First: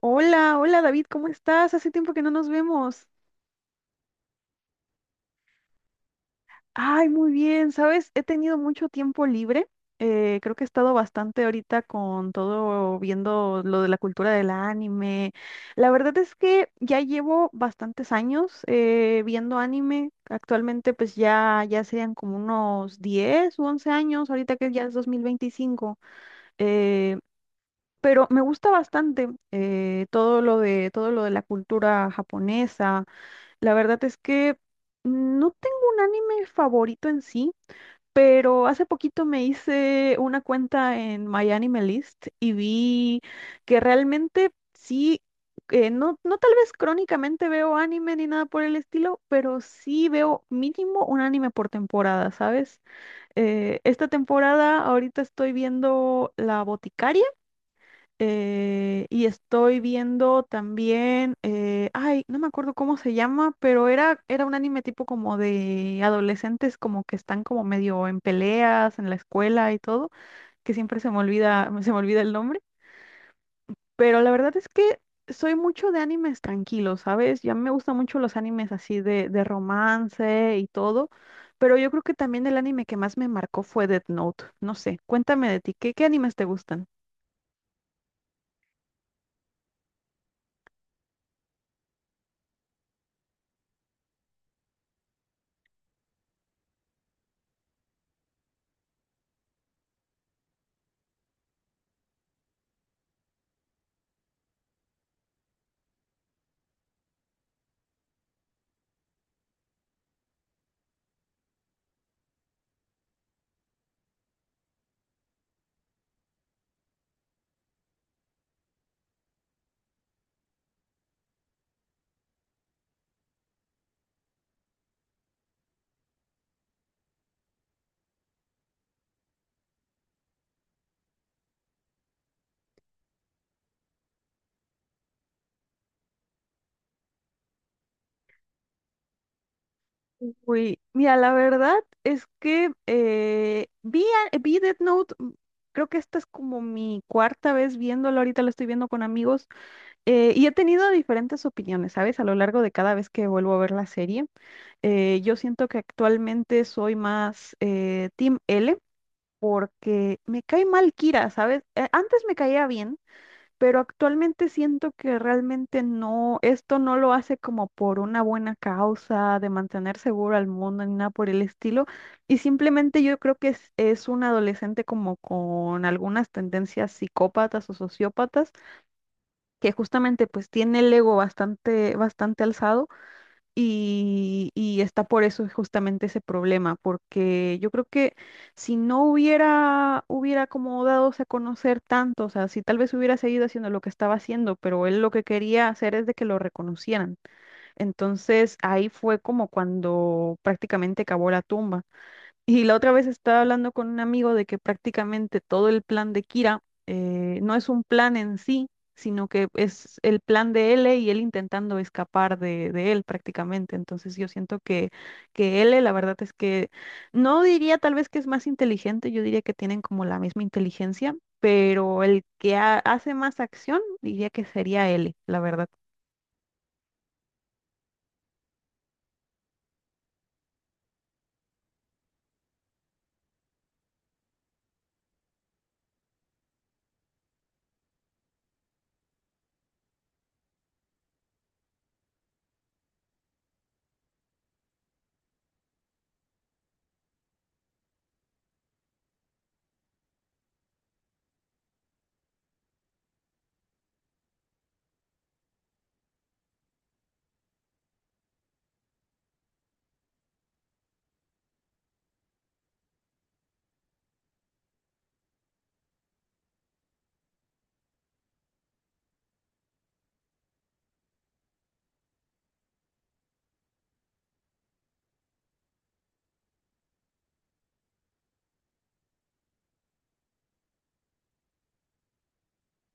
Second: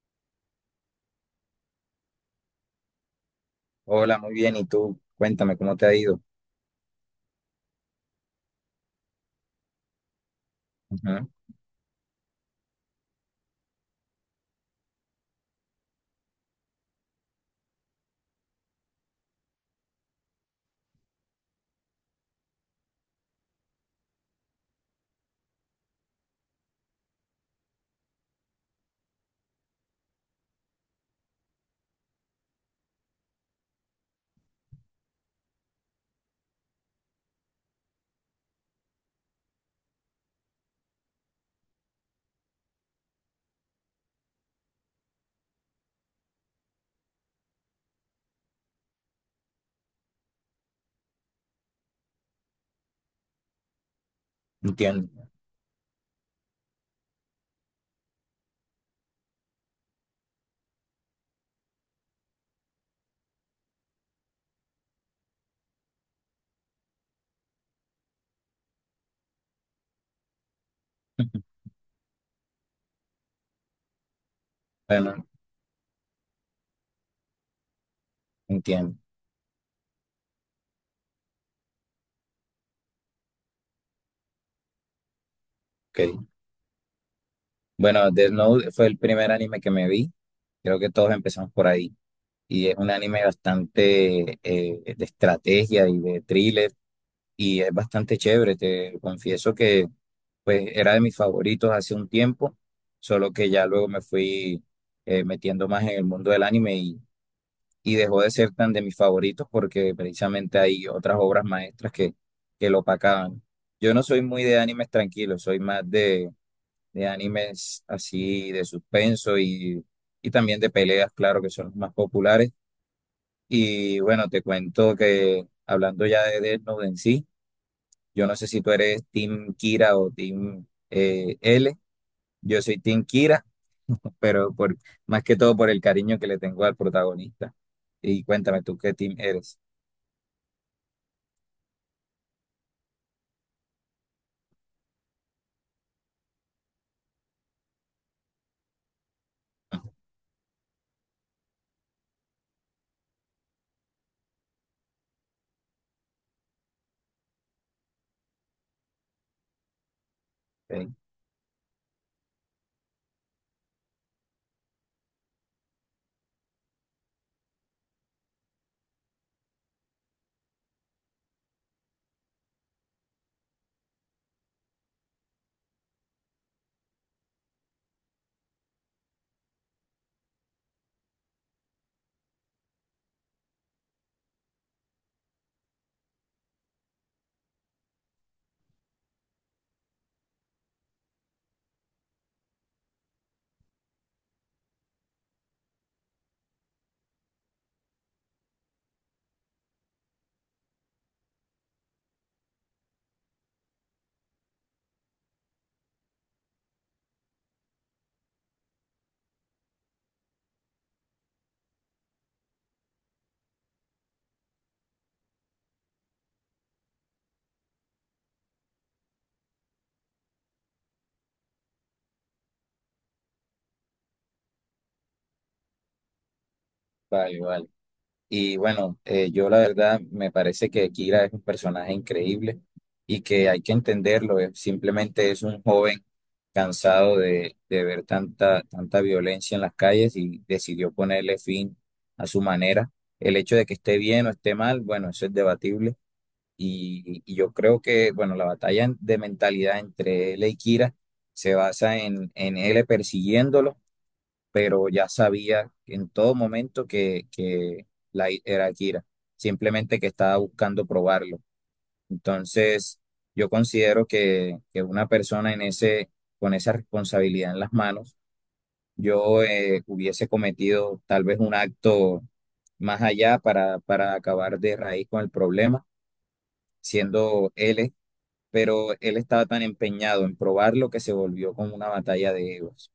Hola, hola David, ¿cómo estás? Hace tiempo que no nos vemos. Hola, muy bien. ¿Y tú? Cuéntame cómo te ha ido. Ay, muy bien, ¿sabes? He tenido mucho tiempo libre. Creo que he estado Ujú. bastante ahorita con todo viendo lo de la cultura del anime. La verdad es que ya llevo bastantes años viendo anime. Actualmente pues ya serían como unos 10 u 11 años, ahorita que ya es 2025. eh, pero me gusta bastante todo lo de la cultura japonesa. La verdad es que no tengo un anime favorito en sí, pero hace poquito me hice una cuenta en MyAnimeList y vi que realmente sí, no tal vez crónicamente veo anime ni nada por el estilo, pero sí veo mínimo un anime por temporada, ¿sabes? Esta temporada ahorita Entiendo. estoy viendo La Boticaria, y estoy viendo también, ay, no me acuerdo cómo se llama, pero era un anime tipo como de adolescentes como que están como medio en peleas en la escuela y todo, que siempre se me olvida, se me olvida el nombre, pero la verdad es que Bueno, soy mucho de animes tranquilos, ¿sabes? Ya me gustan mucho los animes entiendo. así de romance y todo, pero yo creo que también el anime que más me marcó fue Death Note, no sé, cuéntame de ti, ¿qué Ok. animes te gustan? Bueno, Death Note fue el primer anime que me vi. Creo que todos empezamos por ahí. Y es un anime bastante de estrategia y de thriller. Y es bastante chévere. Te confieso que pues era de mis favoritos hace un tiempo. Solo que ya luego me fui metiendo más en el mundo del anime y dejó de ser tan de mis favoritos porque precisamente hay otras obras maestras que lo opacaban. Yo no soy muy de animes tranquilos, soy más de animes así de suspenso y también de peleas, claro, que son los más populares. Y bueno, te cuento que hablando ya de Death Note en sí, yo no sé si tú eres Team Kira o Team L. Yo soy Team Kira, pero por, más que todo por el cariño que le tengo al protagonista. Y cuéntame tú qué team eres. Uy, mira, la verdad es que vi Death Note, creo que esta es como mi cuarta vez viéndolo, ahorita lo estoy viendo con amigos, y he tenido diferentes opiniones, ¿sabes? A lo largo de cada vez que vuelvo a ver la serie. Yo siento que actualmente soy más Team L porque me cae mal Kira, ¿sabes? Antes me caía bien, pero actualmente siento que realmente no, esto no lo hace como por una buena causa de mantener seguro al mundo ni nada por el estilo, y simplemente yo creo que es un adolescente como con algunas tendencias psicópatas o sociópatas, que justamente pues tiene el ego bastante, bastante alzado y está por eso justamente ese problema, porque yo creo que si no hubiera como dado a conocer tanto, o sea, si tal vez hubiera seguido haciendo lo que estaba haciendo, pero él lo que quería hacer es de que lo reconocieran. Entonces ahí fue como cuando prácticamente cavó la tumba. Y la otra vez estaba hablando con un amigo de que prácticamente todo el plan de Kira no es un plan en sí, sino que es el plan de L y él intentando escapar de él prácticamente. Entonces yo siento que, L, la verdad es que no diría tal vez que es más inteligente, yo diría que tienen como la misma inteligencia, pero el que hace más acción diría que sería L, la verdad. Vale, vale. Y bueno, yo la verdad me parece que Kira es un personaje increíble y que hay que entenderlo. Simplemente es un joven cansado de ver tanta violencia en las calles y decidió ponerle fin a su manera. El hecho de que esté bien o esté mal, bueno, eso es debatible. Y yo creo que, bueno, la batalla de mentalidad entre él y Kira se basa en él persiguiéndolo, pero ya sabía en todo momento que era Akira, simplemente que estaba buscando probarlo. Entonces, yo considero que una persona en ese, con esa responsabilidad en las manos, yo hubiese cometido tal vez un acto más allá para acabar de raíz con el problema, siendo él, pero él estaba tan empeñado en probarlo que se volvió como una batalla de egos.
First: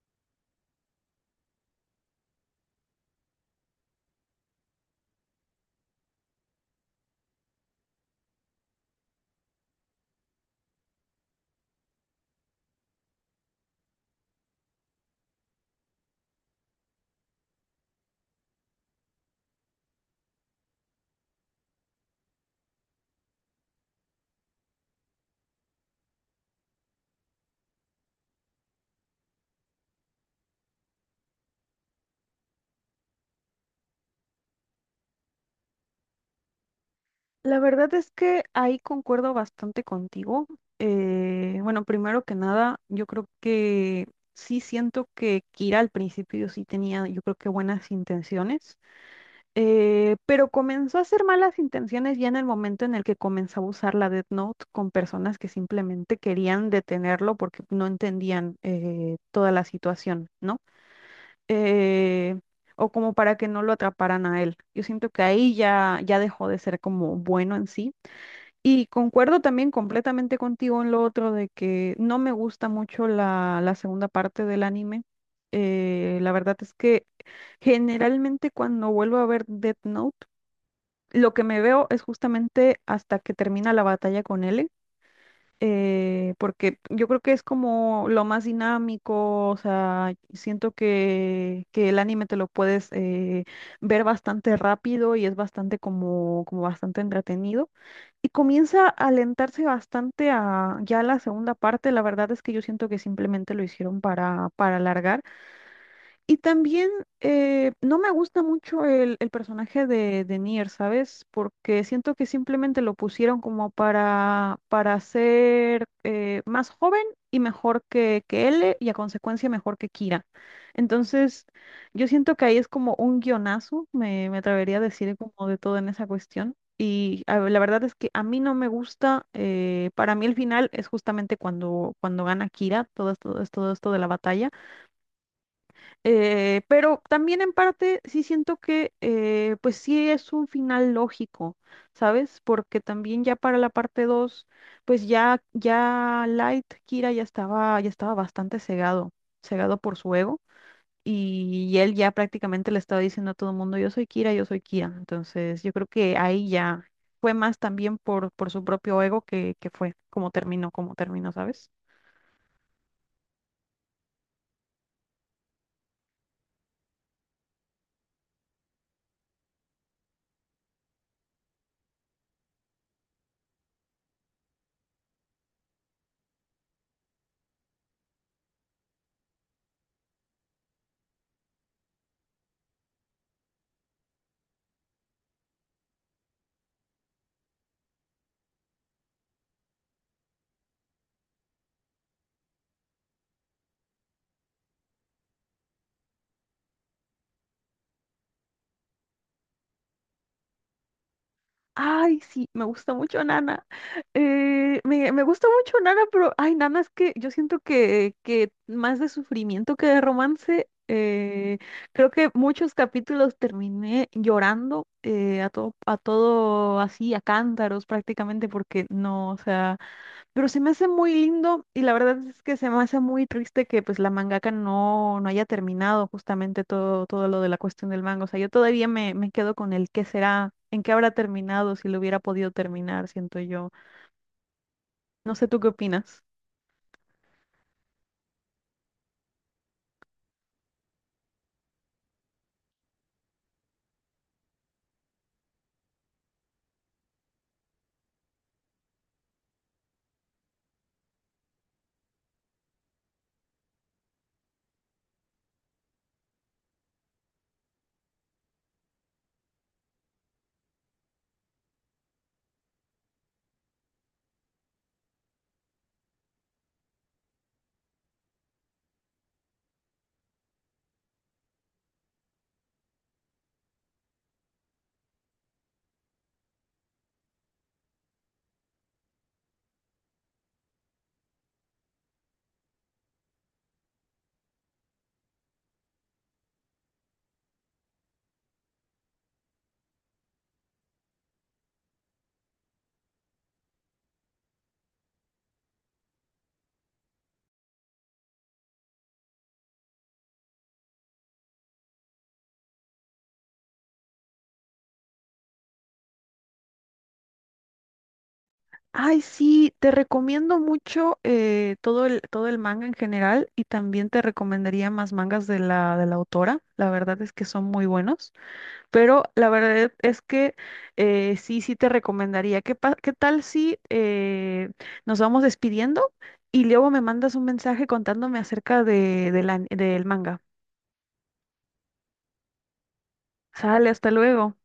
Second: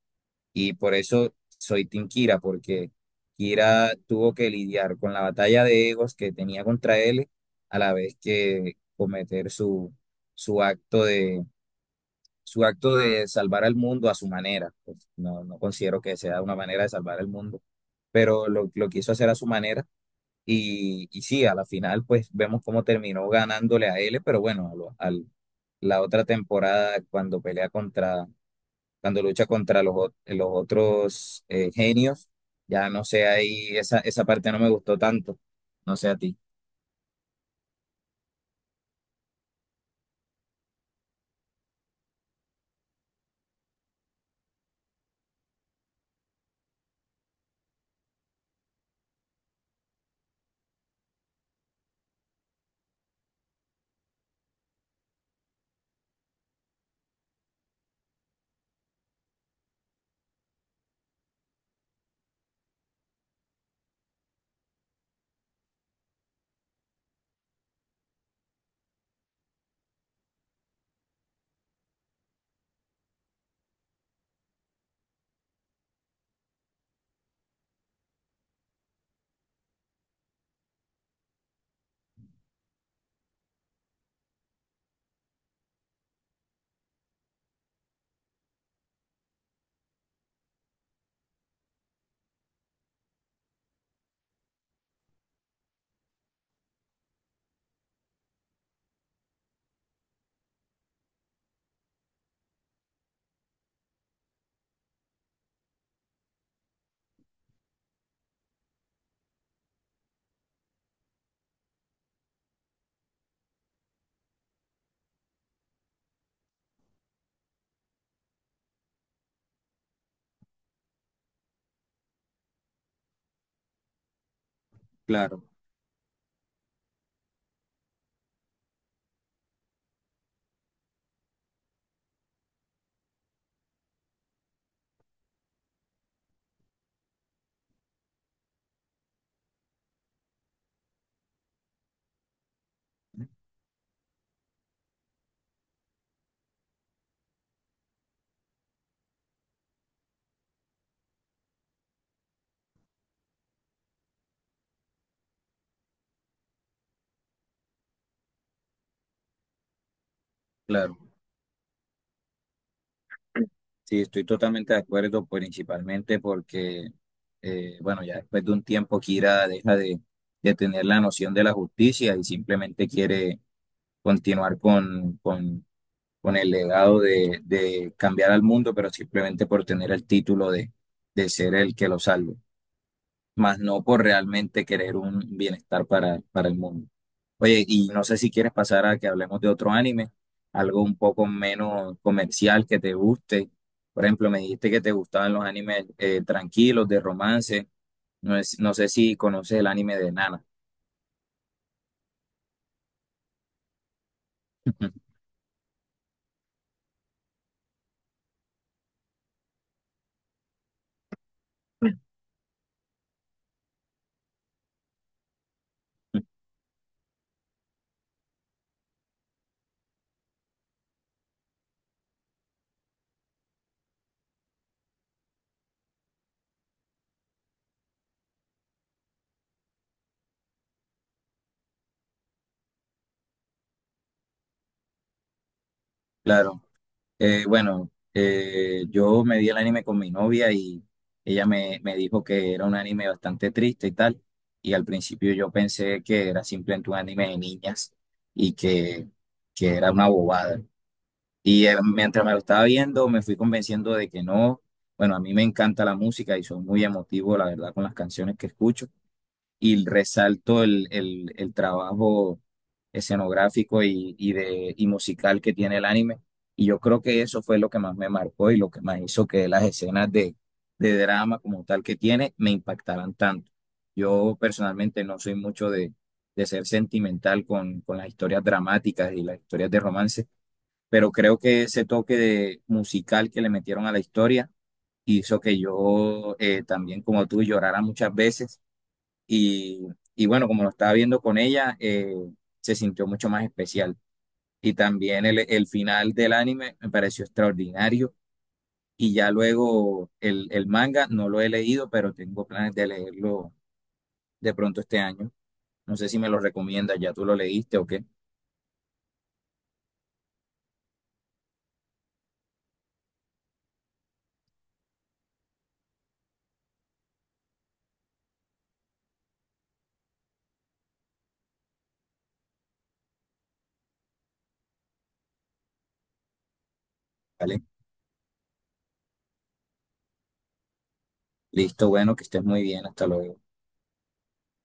Y por eso soy Team Kira, porque Kira tuvo que lidiar con la batalla de egos que tenía contra él, a la vez que cometer su acto su acto de salvar al mundo a su manera. Pues no, no considero que sea una manera de salvar al mundo, pero lo quiso hacer a su manera. Y sí, a la final, pues vemos cómo terminó ganándole a él, pero bueno, la otra temporada, cuando pelea contra cuando lucha contra los otros genios, ya no sé, ahí esa parte no me gustó tanto, no sé a ti. La verdad es que ahí concuerdo bastante contigo. Bueno, primero que nada, yo creo que sí siento que Kira al principio sí tenía, yo creo que buenas intenciones, pero comenzó a hacer malas intenciones ya en el momento en el que comenzó a usar la Death Note con personas que simplemente querían detenerlo porque no entendían toda la situación, ¿no? Eh, o como para que no lo atraparan a él. Yo siento que ahí ya dejó de ser como bueno en sí. Y concuerdo también completamente contigo en lo otro de que no me gusta mucho la segunda parte del anime. La verdad es que generalmente cuando vuelvo a ver Death Note, lo que me veo es justamente hasta que termina la batalla con L, porque yo creo que es como lo más dinámico, o sea, siento que el anime te lo puedes ver bastante rápido y es bastante como, bastante entretenido. Y comienza a alentarse bastante a ya la segunda parte. La verdad es que yo siento que simplemente lo hicieron para alargar. Y también no me gusta mucho el personaje de Nier, ¿sabes? Porque siento que simplemente lo pusieron como para, ser más joven y mejor que L y a consecuencia mejor que Kira. Entonces, yo siento que ahí es como un guionazo, me atrevería a decir Claro, como de todo en esa cuestión. Y a ver, la verdad es que a mí no me gusta, para mí el final es justamente cuando, gana Kira, todo esto de la batalla. Pero también en parte sí siento que pues sí es un final lógico, ¿sabes? Porque también ya para la parte 2 pues ya Light Kira ya estaba, bastante cegado, cegado por su ego. Y él ya prácticamente le estaba diciendo a todo el mundo, yo soy Kira, yo soy Kira. Entonces yo creo que ahí ya fue más también por, su propio ego que fue como claro. terminó, ¿sabes? Sí, estoy totalmente de acuerdo, principalmente porque bueno, ya después de un tiempo Kira deja de tener la noción de la justicia y simplemente quiere continuar con el legado de cambiar al mundo, pero simplemente por tener el título de ser el que lo salve, más no por realmente querer un bienestar para el mundo. Oye, y no sé si quieres pasar a que hablemos de otro anime, algo un poco menos comercial que te guste. Por ejemplo, me dijiste que te gustaban los animes tranquilos, de romance. No sé si conoces el anime de Nana. Ay, sí, me gusta mucho Nana. Me, gusta mucho Nana, pero ay, Nana, es que yo siento que más de sufrimiento que de romance. eh, creo que muchos capítulos terminé llorando a todo así, a cántaros prácticamente, porque no, o sea. Pero se me hace muy lindo y la verdad es que se me hace muy triste que pues la mangaka no haya terminado justamente todo, lo de la cuestión del manga. O sea, yo todavía me quedo con el qué será, en qué habrá terminado, si lo hubiera podido terminar, siento yo. No sé, ¿tú qué opinas? Claro. Bueno, yo me vi el anime con mi novia y me dijo que era un anime bastante triste y tal. Y al principio yo pensé que era simplemente un anime de niñas y que, que era una bobada. Y mientras me lo estaba viendo, me fui convenciendo de que no. Bueno, a mí me encanta la música y soy muy emotivo, la verdad, con las canciones que escucho y resalto el trabajo escenográfico y musical que tiene el anime. Y yo creo que eso fue lo que más me marcó y lo que más hizo que las escenas de drama como tal que tiene me impactaran tanto. Yo personalmente no soy mucho de ser sentimental con las historias dramáticas y las historias de romance, pero creo que ese toque de musical que le metieron a la historia hizo que yo también como tú llorara muchas veces y, y bueno, como lo estaba viendo con ella, se sintió mucho más especial. Y también el final del anime me pareció extraordinario. Y ya luego el manga no lo he leído, pero tengo planes de leerlo de pronto este año. No sé si me lo recomiendas, ya tú lo leíste o qué. Ay, sí, te recomiendo mucho todo el manga en general y también te recomendaría más mangas de la autora. La verdad es que son muy buenos. Pero la verdad es que sí, sí te recomendaría. ¿Qué, qué tal si nos vamos despidiendo y luego me mandas un Vale, mensaje contándome acerca de del manga? listo, bueno, que estés muy bien, hasta luego. Sale, hasta luego.